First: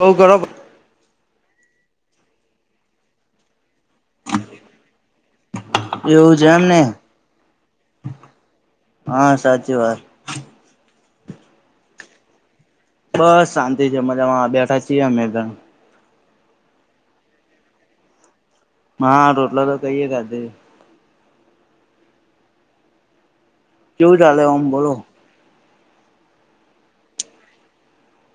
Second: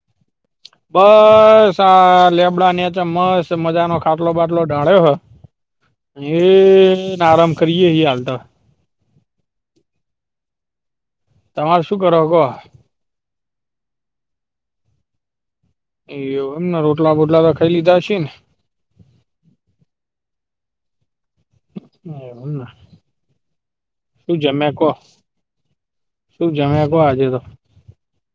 બહુ ગરમ બસ આ લેબડા નેચે મસ્ત મજા નો ખાટલો બાટલો ડાળ્યો હ એવું એ છે એમ ને આરામ કરીએ હાલ તો હા સાચી વાત તમારે શું કરો કો બસ શાંતિ છે મજામાં બેઠા છીએ અમેતો એવું એમને રોટલા બોટલા તો ખાઈ લીધા છે ને હા રોટલા તો [inaudible] સારું એમને કેવું શું ચાલે ઓમ જમયા કહો બોલો [unintelligible] આજે તો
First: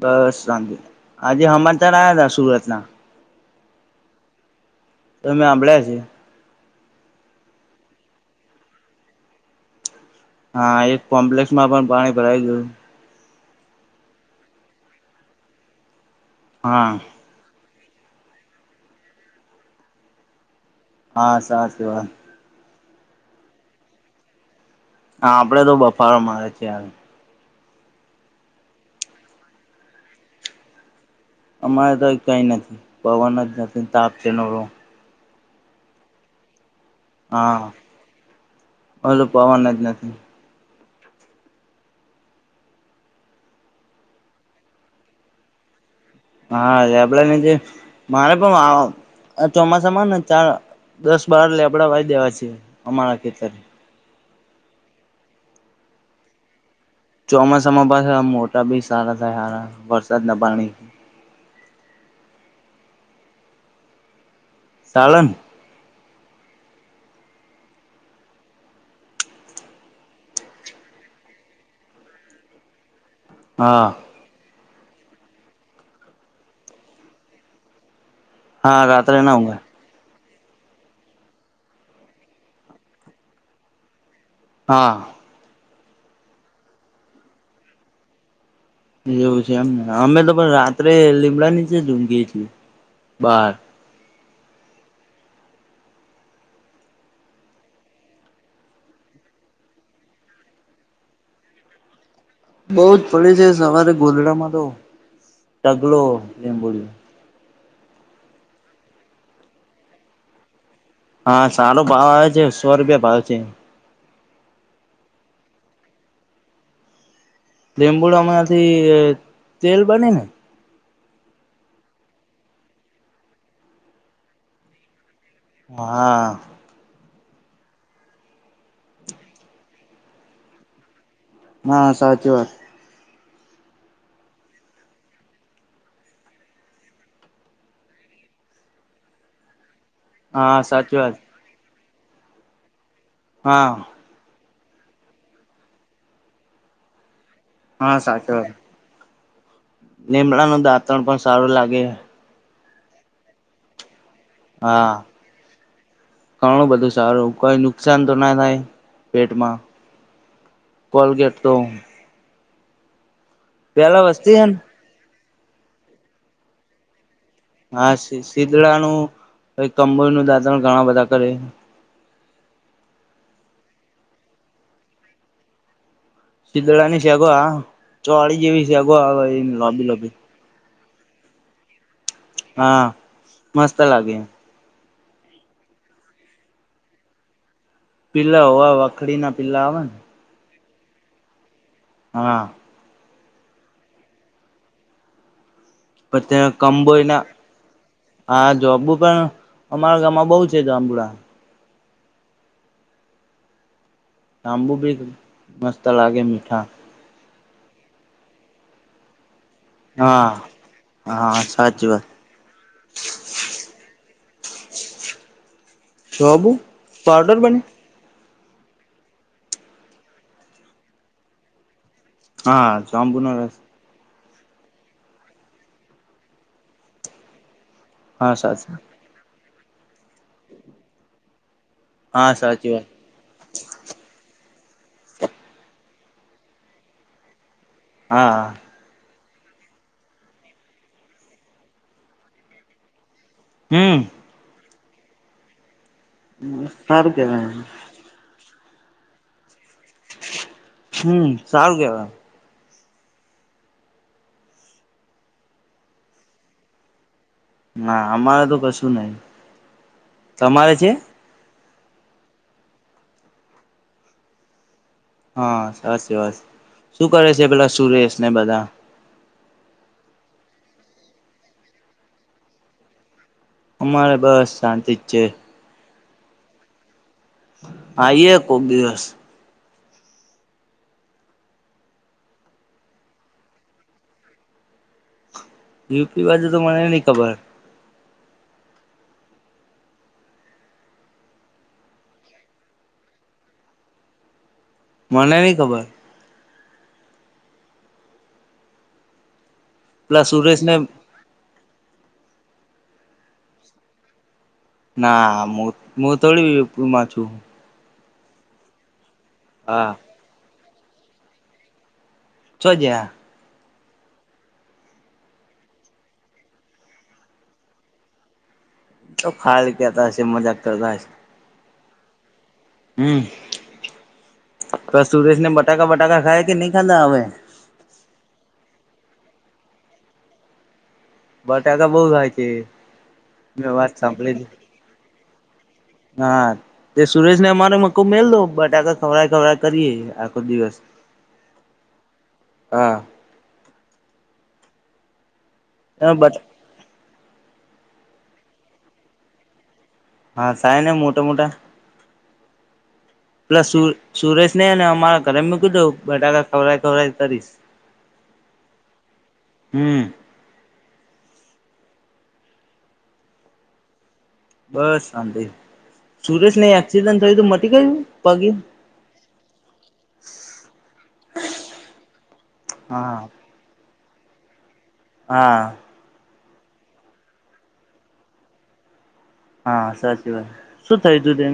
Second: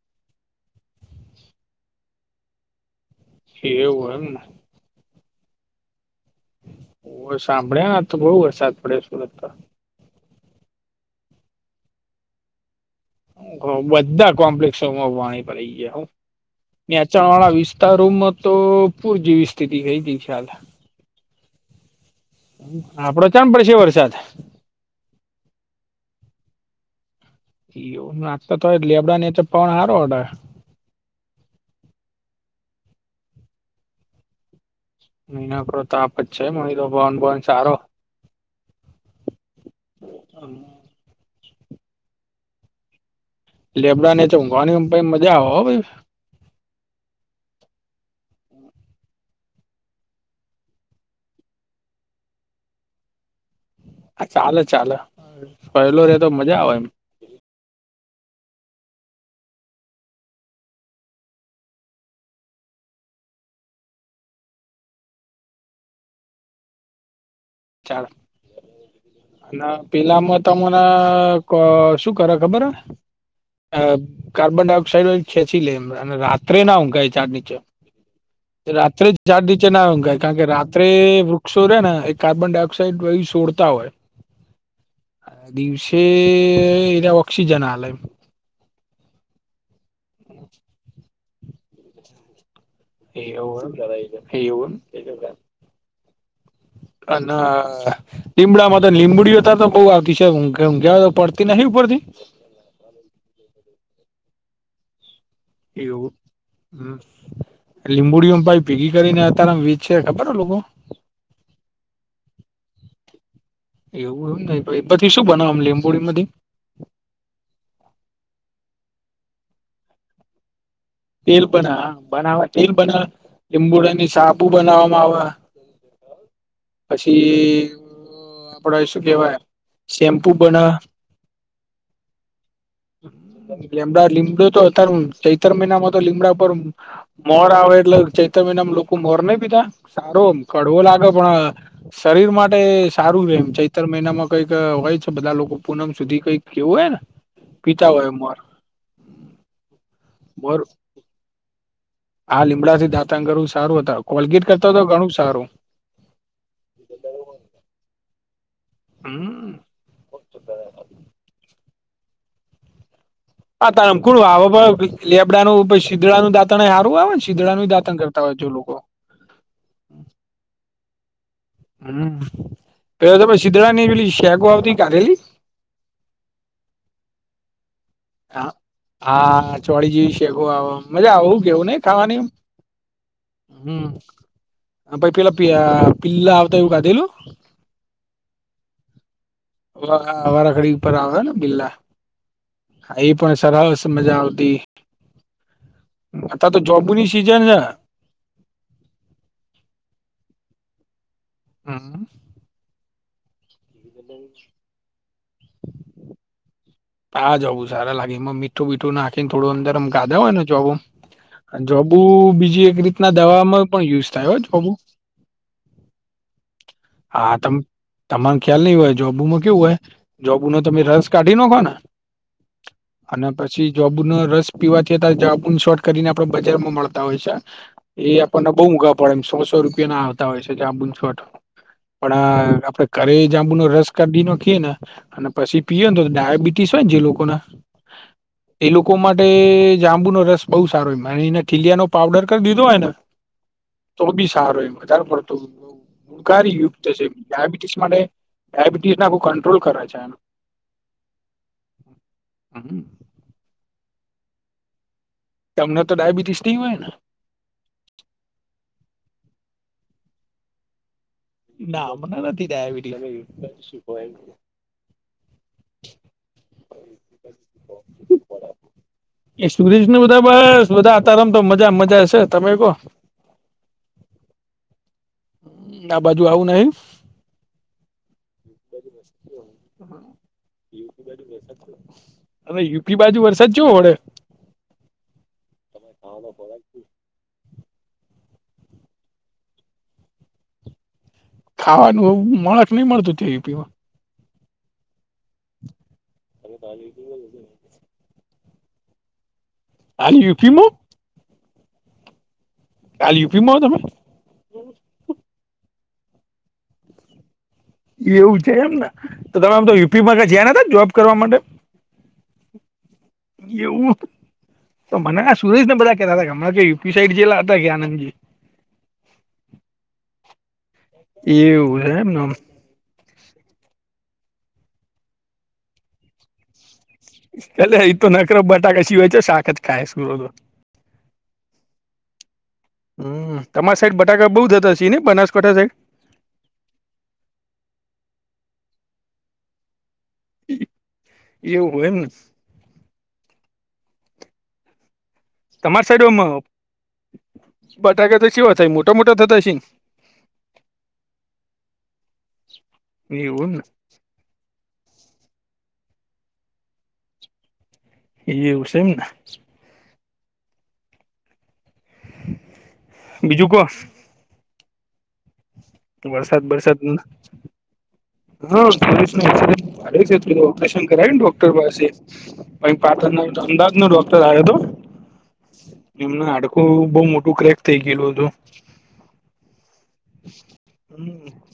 બસ શાંતિ આજે હમાંચાર આયા હતા સુરત ના એવું એમને તમેં હાભળ્યા છે ઓ સાંભળ્યા તો બહુ વરસાદ પડયો સુરત તો હા એક કોમ્પ્લેક્ષ માં પણ પાણી ભરાય ગયું બધા કોમ્પ્લેક્ષોમાં પાણી ભરાય ગયા હા નિચાણ વાળા વિસ તા રૂમમાં તો પૂર જેવી સ્થિતિ થઈ ગઈ તી ખ્યાલ હા [unintelligible] આપડો ચામ પડશે વરસાદ હા આપડે તો બફારો મારે છે યાર એવું [unintelligible] અમારે તો કઈ નથી પવન જ નથી તાપ છે [inaudible] મહીના પર તાપ છે મહિરો પવન બવન હા સારો ઓલો પવન જ નથી લેબડા નીચે ઉંઘવાની એમ પહી મજા આવે હો ભાઈ હા લેબડા નીચે મારે પણ આ આ ચોમાસામાં ને ચાર દસ બાર લેબડા વાય દેવા છે અમારા ખેતર હા ચાલે ચાલે પહેલો રે તો મજા આવે એમ. ચોમાસામાં પાછા મોટા બી સારા થાય હારા વરસાદ ના પાણી. સાલણ ચાલ. ના પેલામાં ત મને શું કરે ખબર હ. હા કાર્બન ડાયોક્સાઇડ ખેંચી લે અને રાત્રે ના ઉંઘાય ચાર નીચે રાત્રે ઝાડ નીચે ના ઉંઘાય કારણ કે રાત્રે વૃક્ષો રે ને એ કાર્બન ડાયોક્સાઈડ સોડતા હોય. હા. દિવસે એને ઓક્સિજન હાલે. એવું છે એમને અમે તો પણ રાત્રે લીમડા નીછે જ ઊંઘીએ છીએ. બાર [inaudible] [inaudible] અ ના. લીમડામાં તો લીમડીઓ તો બહ આવતી છે પડતી નથી ઉપડતી. બઉ જ પડે છે સવારે ગોધડામાં તો ઢગલો એવું લીંબુડીયો હમ્મ. લીંબુડીમાં ભાઈ ભેગી કરીને અતારમ વીજ છે ખબર હો લોકો હા સારો ભાવ આવે છે સો રૂપિયા ભાવ છે. એવું એ ન એ પછી શું બનાવામ લીંબોડી માંથી લીંબુડ હમણાથી તેલ બને ને. તેલ બના બનાવા તેલ બના લીબુડાની સાબુ બનાવવામાં આવે. હા. પછી આપડ શું કેહેવાય શેમ્પુ પણના. હા સાચી વાત. લમડા લીમડું તો અતાર ચતર મહિના માં તો લીમડા પર મોર આવે એટલે ચૈત મહિનામ લોકો મોર નહી પીધા. સારો એમ હા કડવો સાચી લાગે વાત પણ શરીર માટે સારું રમ હા ચૈતર મહિનામાં કઈક હોય છે બધા લોકો પૂનમ સુધી કઈક કેવું હોય ને. પીતા હા હોય ઉર લીમડા ન દાંતણ પણ સારું લાગે. આ લીમડાથી દાતંગરવું સારું હત કોલગીટ કરતા હતો હા. ઘણું સારું. ઘણું બધું સારું કોઈ નુકસાન તો ના થાય. હમ પેટમાં કોલગેટ તો આા તણ પેલા કોુણ વસ્તી હેન હ લેબડાનું શીધડાાનું દાંત સારું આવે ને. શીદડાનું હા દાંતણ કરતા હોય છે લોકો શીતળાનું કંબોળ નું દાંતણ ઘણા બધા કરે. હમ પેલા તો શીધડાાની પેલી શેક આવતી કાઢેલી. શીદડાની સેગો હ ચોળી જેવી સેગો આવે એ લોબી લોબી. ઓ મજા આવું કેવું ને ખાવાની હા મસ્ત હમ્મ. લાગે. પ પેલા પિલા આવતા એવું કાધેલું. પીલા હોવા વાખડી ના પીલા આવે ને. હ વારાખડી ઉપર આવે ને બિલા. હા. એ પણ સરસ મજા આવતી. પછ તો કંબોઈ જાંબુની ના સીઝન છેને. હા જોબુ પણ અમારા ગામમાં બઉુ છે તો આંબુળ. હમ. શંભુ ભી મસ્ત લાગે મીઠા. હા જવું સારા લાગે એમાં મીઠું બીઠું નાખીને થોડું અંદરમ ગાધા હા હોય ને જો. હા સાચી જોબુ વાત બીજી એક રીતના દવાવામાં પણ યુઝ થાય હોય જોબુ. જાબુ. હા તમ. તમાર ખ્યાલ નહી હોય જોબુમાં કેવું હોય જોબુ નો તમે રસ કાઢી નાખો ને. હા અને જાંબુનો રસ પછી. જોબુનોો રસ પીવાથી્યારે જાબુ શોર્ટ કરીને આપડ બજારમાં મળતા હોય છે. એ હા આપણને બહુ સાચી મઘવા પડે એમ સો સો રૂપિયા ના આવતા હોય છે કે આ બ શોર્ટ. પણ હા આ સાચી આપડે વાત ઘરે જાંબુનો રસ કાઢી નખીએ ને. અને પછી પીયને તો ડાયાબિટીસ હોય ને જે લોકો ના. હા. એ લોકો માટે જાંબુનો રસ બહુ સારો એ એને ખીલીિયાનો પાવડર કરી દીધો હોય ને. હમ તો બી સારો એ વધજારે પડતો. કાર યુક્ત છે સારું કેવાય ડાયાબિટીસ માટે ડાયાબિટીસ નાખ કંટ્રોલ કરે છે. હમ સારું કેવા. હમ. તમને તો ડાયાબિટીસ નઈ હોય ને. ના અમારે તો કશું નહી તમારે છે. ના હમણાં નથી ડાયાબિટીસ. શુ હોય. હા સાસી વાત છે. શું કરે છે પેલા સુરેશ ને બધા. એ સુરેશ ને બધા બસ બધા આ તારમ તો મજા મજા છે તમે કો. અમારે બસ શાંતિ જ છે. આ બાજુ આવું નહી. આઇએ કોક દિવસ. હવે યુપી બાજુ વરસાદ કેવો વડે. યુપી બાજુ તો મને નહીં ખબર. ખાવાનું મળે કે નહી મળતું થેપિયો. મને ની ખબર. [unintelligible] પેલા યુપીમાં સુરેશને. કાલ યુપીમાં તમે. ના હું હું થોડી યુપીમાં છું. એવું છે એમ તો તમે આમ તો હા યુપીમાં ક જયા જોબ કરવા માટે. છો જ્યાં. એવું. તો મને હે સુરેશ ને બધા કેતા હતા કે હમણાં યુપી સાઈડ જેએલા હતા કે આનંદજી. ખાલી કેતા હશે. મજાક કરતા હશે. એવું છે એમનેમ. હમ્મ તો સુરેશ ને બટાકા-બટાકા ખાય કે નહી ખાધા હવે. અલે ઈતો નખરો બટાકા સિવાય ચ્યાં શાક જ ખાય સ. બટાકા બહુ ખાય છે હમ્મ મેં તમારા વાત સાઈડ બટાકા બઉ થતા છી ને બનાસકાંઠા સાઈડ. ના. તે સુરેશ ને અમારો મકો મેલ દો બટાકા ખવરા ખવરાઈ કરીએ આખો દિવસ. એવું હોય એમ ને. હા. તમારી સાઈડમાં બટાકા તો સેવા થાય મોટા-મોટા થતા હશે ને. હા સાહે ને મોટા-મોટા. [inaudible] એવું પેલા સુ સુરેશને હેને અમારા ઘરે મૂકી દો બટાકા ખવરાઈ ખવરાઈ કરીશ. એવું સે એમ ને. હમ્મ. બીજું કો. બસ શાંતિ વરસાદ સુરેશનને વરસાદ એક્સિડન્ટ થયું તો મટી ગયું. પગે હા સુરેશને એકસીડન્ટ ભારે થયો હતો ઓપરેશન કરાયુ ને ડોક્ટર પાસે. પહી પાટણ હા. નઈ તો અમદાવાદનો ડોક્ટર આયો તો. હા. એમનું હાડકું બહુ મોટું ક્રેક થઇ ગયેલું હતું. હા સાચી વાત શું હતું થયું તું તે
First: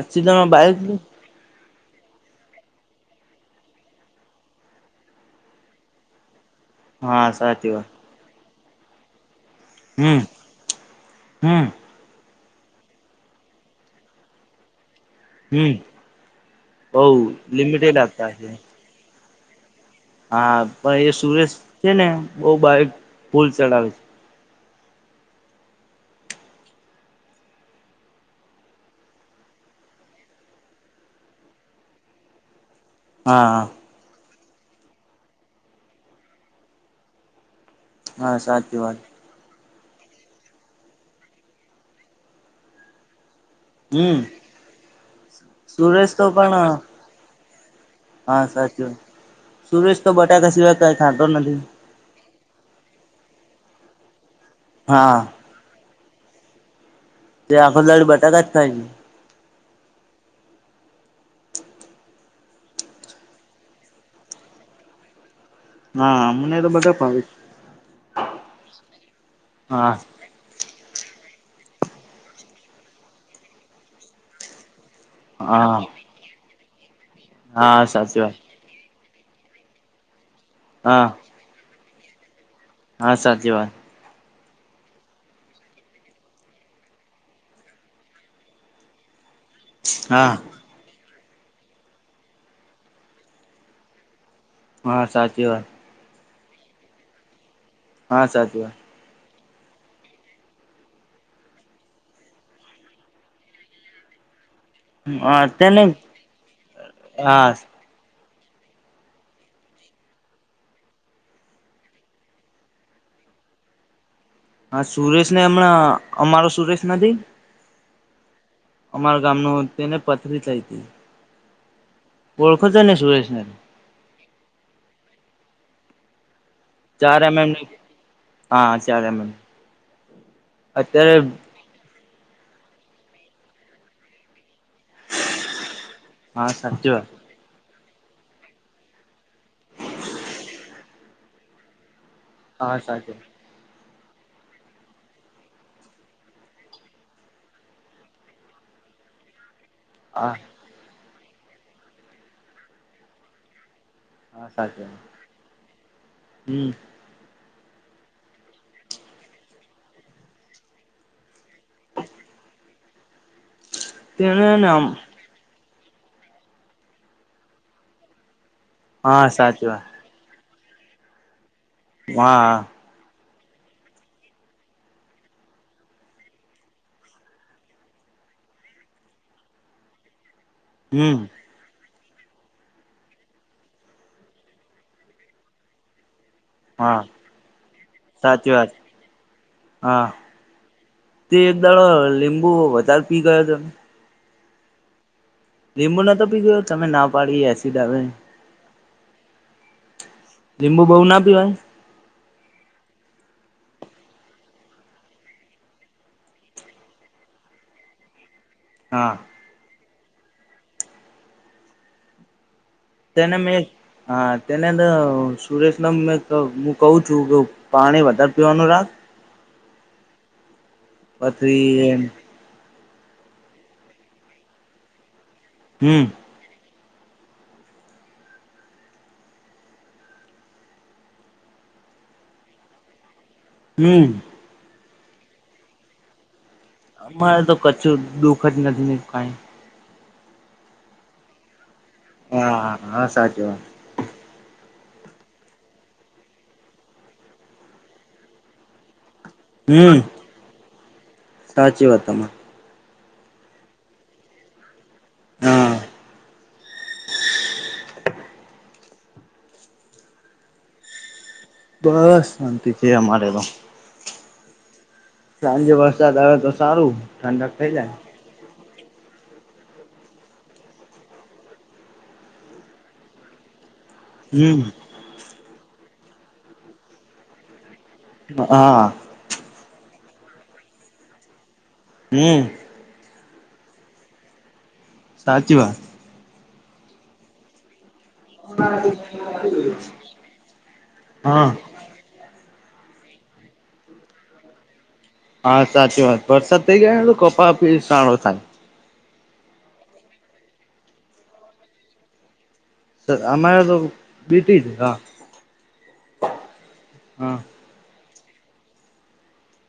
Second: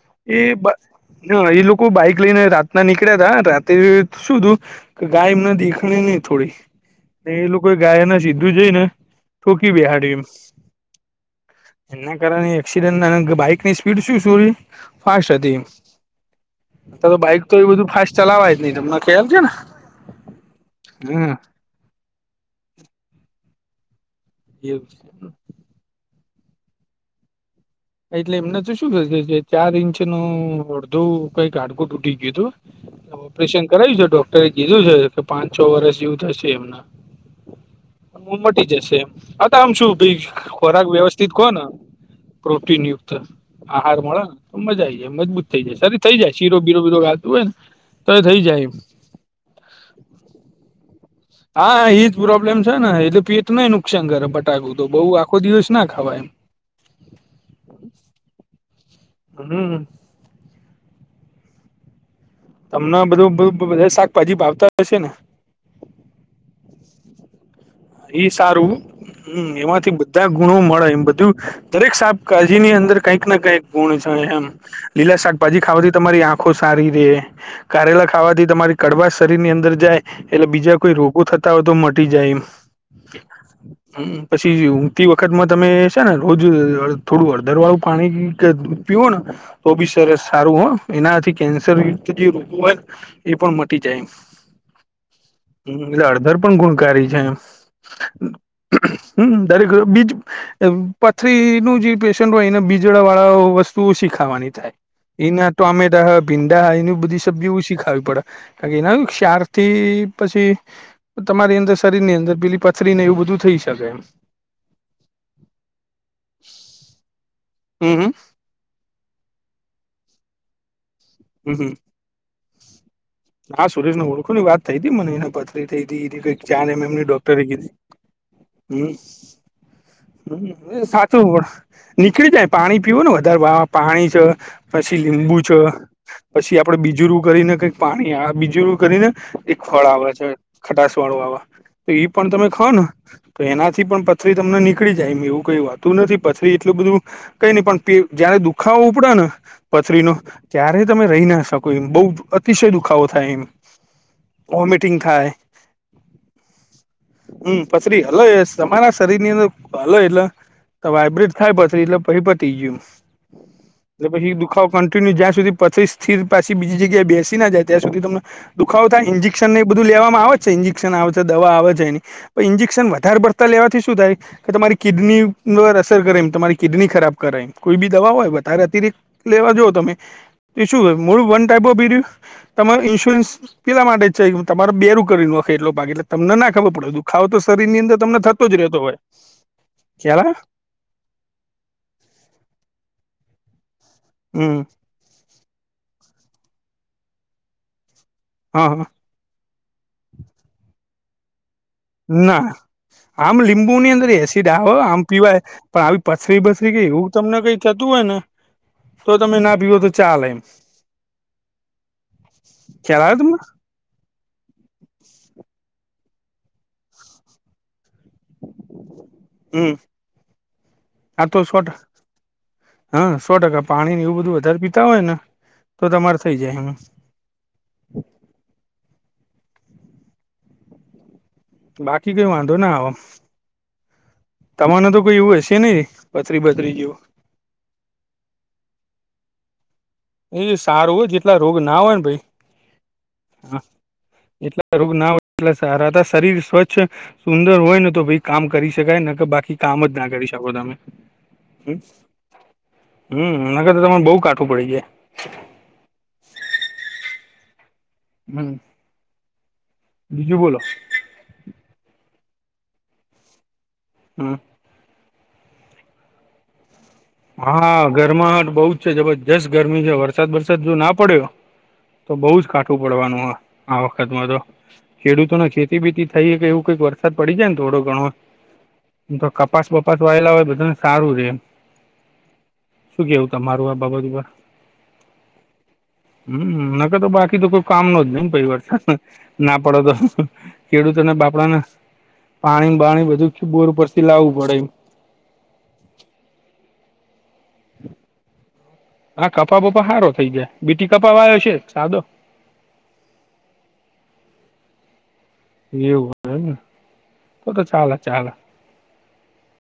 એકસીડન્ટમાં બાઈક ના એ લોકો બાઈક લઈને રાતના નીકળ્યા તા રાતે શું તું કે ગાય એમને દેખાણી નહી થોડી. હા એ સાચી લોકો વાત ગાયના સીધું જઈને ઠોકી બેહાડી હમ એમ. હમ એના કારણે એકસીડન્ટ બાઈકની સ્પીડ શું. ફાસ્ટ હતી, હમ બઉ અ તો બાઈક તો એ બધું લિમિટેડ ફાસ્ટ આપતા છે. ચલાવા જ નહી તમને. ખ્યાલ છે ને. હા પણ એ સુરેશ છે ને બહુ બારીક ફૂલ ચલાવે. એવું. એટલે એમને તો શું થશે ચાર ઇંચનું અડધું કઈક હાડકું તૂટી ગયું હતું. [inaudible] ઓપરેશન કરાવ્યું છે ડોક્ટરે કીધું છે કે પાંચ છ વર્ષ જેવું થશે એમના. હ હા મટી સાચી વાત જશે, એ આ તો આમ શું ભાઈ ખોરાક વ્યવસ્થિત કહો ને. પ્રોટીનયુક્ત. આહાર હમ મળે ને તો મજા આ આવી જાય, મજબૂત થઈ જાય, સરી થઇ સુરેશ તો જાય શીરો બીરો પણ બીરો હાલતું હોય ને. તો એ થઈ હા જાય એમ. સાચી વાત, સુરેશ તો બટાકા સિવાય કઈ ખાતો નથી હા એજ પ્રોબ્લેમ છે ને એટલે પેટનૂ નુકસાન કરે બટાકું તો બઉુ હા આખો દિવસ ના ખવાય એમ. તે આખો દાડ બટાકા જ થાય છે. હમ્મ. તમને બધું બધું બધા શાકભાજી ભાવતા હશે ને? હા મને તો બધા ભાવે છે. એ સારું, હમ્મ એમાંથી હા બધું બધા ગુણો મળેમ બધું, દરેક શાકભાજીની અંદર કઈક ના કઈક ગુણ છે એમ. લીલા શાકભાજી હા ખાવાથી તમારી આંખો સારી રે, હા કારેલા સાચી વાત ખાવાથી તમારી કડવાશ શરીરની અંદર જાય, એટલે બીજા કોઈ હા રોગો થતા હોય તો મટી જાય એમ. હા સાચી વાત. હમ્મ પછી ઊંઘતી વખતમાં તમે છે ને રોજ થોડું હડધર વાળું પાણી કે પીવો ને, તો બી સરસ હા સારું હો એનાથી કેન્સર જે રોગો હોયને, એ પણ મટી જાય. હા સાચી વાત. હડધર પણ ગુણકારી છે, હા સાચી હમ્મ દરેક બીજ પથરીનું જે પેશન્ટ હોય એને બીજળ વાળા વસ્તુ ઓછી ખાવાની થાય. એના વાત તેને ટોમેટા હા ભીંડા હા એની બધી હા સબ્જી છે ખાવી પડે, કારણ કે એના ક્ષારથી પછી તમારી અંદર શરીરની અંદર પેલી પથરી નહી એવું બધું થઈ શકે એમ. હા સુરેશ ને હમણાં અમારો સુરેશ નથી. હમ હ. અમારા ગામ નો તેને પથરી થય હતી. હમ હમ. ઓળખો છો ને સુરેશ હા સુરેશને ઓળખોની વાત થઈ હતી મને એને પથરી થઈ તી કઈ. ચાર એમ એમની ચાર એમ ડોક્ટરી એમ ની કીધી હા હમ, ચાર એમ એમ હ એ અત્યારે સાચું પણ નીકળી જાય પાણી પીવ ને વધારે વાહ પાણી છે, પછી લીંબુ છે. હા પછી આપડે સાચી વાત બીજુંરૂ એ કરીને કંક પાણી આ બીજુંરૂ કરીને એક ફળ આવે છે, ખટાસ વાળું આવે. તો ઈ પણ તમે ખાવ હા ને. સાચી વાત તો એનાથી પણ પથરી તમને નીકળી જાય એવું કઈ વાતું નથી પથરી એટલું બધું કઈ નહી પણ જયારે દુખાવો ઉપડ ને. પથરીનો, હા ત્યારે તમે રહી ના શકો એમ બહુ અતિશય દુખાવો થાય એમ. હા સાચી વોમિટિંગ વાત થાય. હમ હમ પતરી અલ્ સમમાના શરીરનીંદ હલ એટલા તો વાયબ્રિડ થાય પથરી એટલે પછી પતી ગયું. એ પછી તેનેને દુખાવો કન્ટિન્યુ જ્યાં સુધી પથરી સ્થિર પાછી બીજી જગ્યાએ બેસે જાય ત્યાં સુધી તમને દુખો થાય, હા ઇન્જેક્શનને એ સાચી બધું વાત લેવામાં આવે છે ઇન્જેક્શન છે દવા આવે છે. હા ઇન્જેક્શન વધારે પડતાં લેવાથી શું થાય. કે તમારી કિડની પરર અસર કરે એ તમારી કિડની ખરાબ કર યમ કોઈ બી દવા હોય વધારે અતિરિક્ત લેવા જ તમે, એ શું હમ મોળું વન ટાઈપ ઓ બીરયું. તમારે ઇન્સ્યોરન્સ પેલા માટે જ છે તમારો બેરું કરી હખે એટલો ભાગ એટલે તમને નાખ ખબર પડે હા દુખાવો તો શરીર ની અંદર તમને થતો સાચી જ વાત રહેતો હોય હા ખ્યાલ આય. તે એક દાડો લીંબુ વધારે પી ગયો હતોને, હમ. લીંબુ નતો પી ગયો તમે ના પાડી એસિડ આવે. હા હા. લીંબુ બહુ ના પીવાય? ના આમ લીંબુ ની અંદર એસિડ આવ આમ પીવાય. પણ આવી પથરી બથરી ગઈ એવું તમને કઈ થતું હોય ને તો હા તમે ના પીવો તો ચાલ એમ. ખ્યાલ આવે તેને તમને મેં હા તેને ત સુરેશને મેં ત હું કહું છું. પાણી વધારે પીવાનું રાખ, હમ આતો શોટ પછી હા સો ટકા પાણી એવું બધું વધારે પીતા હોય ને તો હમ તમારે થઇ જાય એમ. બાકી કઈ વાંધો ના આવ. હમ. તમાને તો કોઈ એવું હશે નહીં પથરી બથરી જેવું. અમારે તો કછું દુઃખ જ નથી ને કાઈ. એ સારું હોય જેટલા રોગ ના હોય ને ભાઈ, હા હા સાચી વાત. હા એટલા રોગ ના હોય એટલે સારા હતા શરીર સ્વચ્છ, સુંદર હોય ને તો ભાઈ કામ કરી શકાય નકર બાકી, કામ જ હમ ના કરી શકો તમે હમ, સાચી વાત તમારે હમ ન કરતા તમારે બહુ કાઠું પડી જાય. હા હમ બીજું બોલો. બસ શાંતિ છે અમારે તો, હા. સાંજે વરસાદ આવે તો સારું. ઠંડક થઈ હા જાય ગરમાહટ બઉ જ છે જબરજસ્ત ગરમી છે વરસાદ બરસાદ જો ના પડ્યો તો બહુ જ કાઠું પડવાનું હ આ વખત માં તો હમ ખેડૂતોને ખેતી બીતી થઈ કે એવું કઈક વરસાદ પડી જાય ને થોડો ઘણો હા મ તો કપાસ વપાસ વાયેલા હોય બધાને સારું રે એમ હમ શું કેવું તમારું આ બાબત પર? સાચી વા હમ ન ક તો બાકી તો કોઈ કામ ન જ નહી પરિવર્તન ના પડો તો ખેડૂત અને હા બાપડાને પાણી બાણી બધું બોર ઉપરથી લાવવું પડે એમ હા સાચી વાત વરસાદ થઈ ગયા એ તો કપા પી સાળો થાય હા કપા વપા સારો થઈ જાય બીટી કપા વાયો છે સાદો સર અમારે તો બીટી જ હા એવું ને હા તો તો ચાલ ચાલ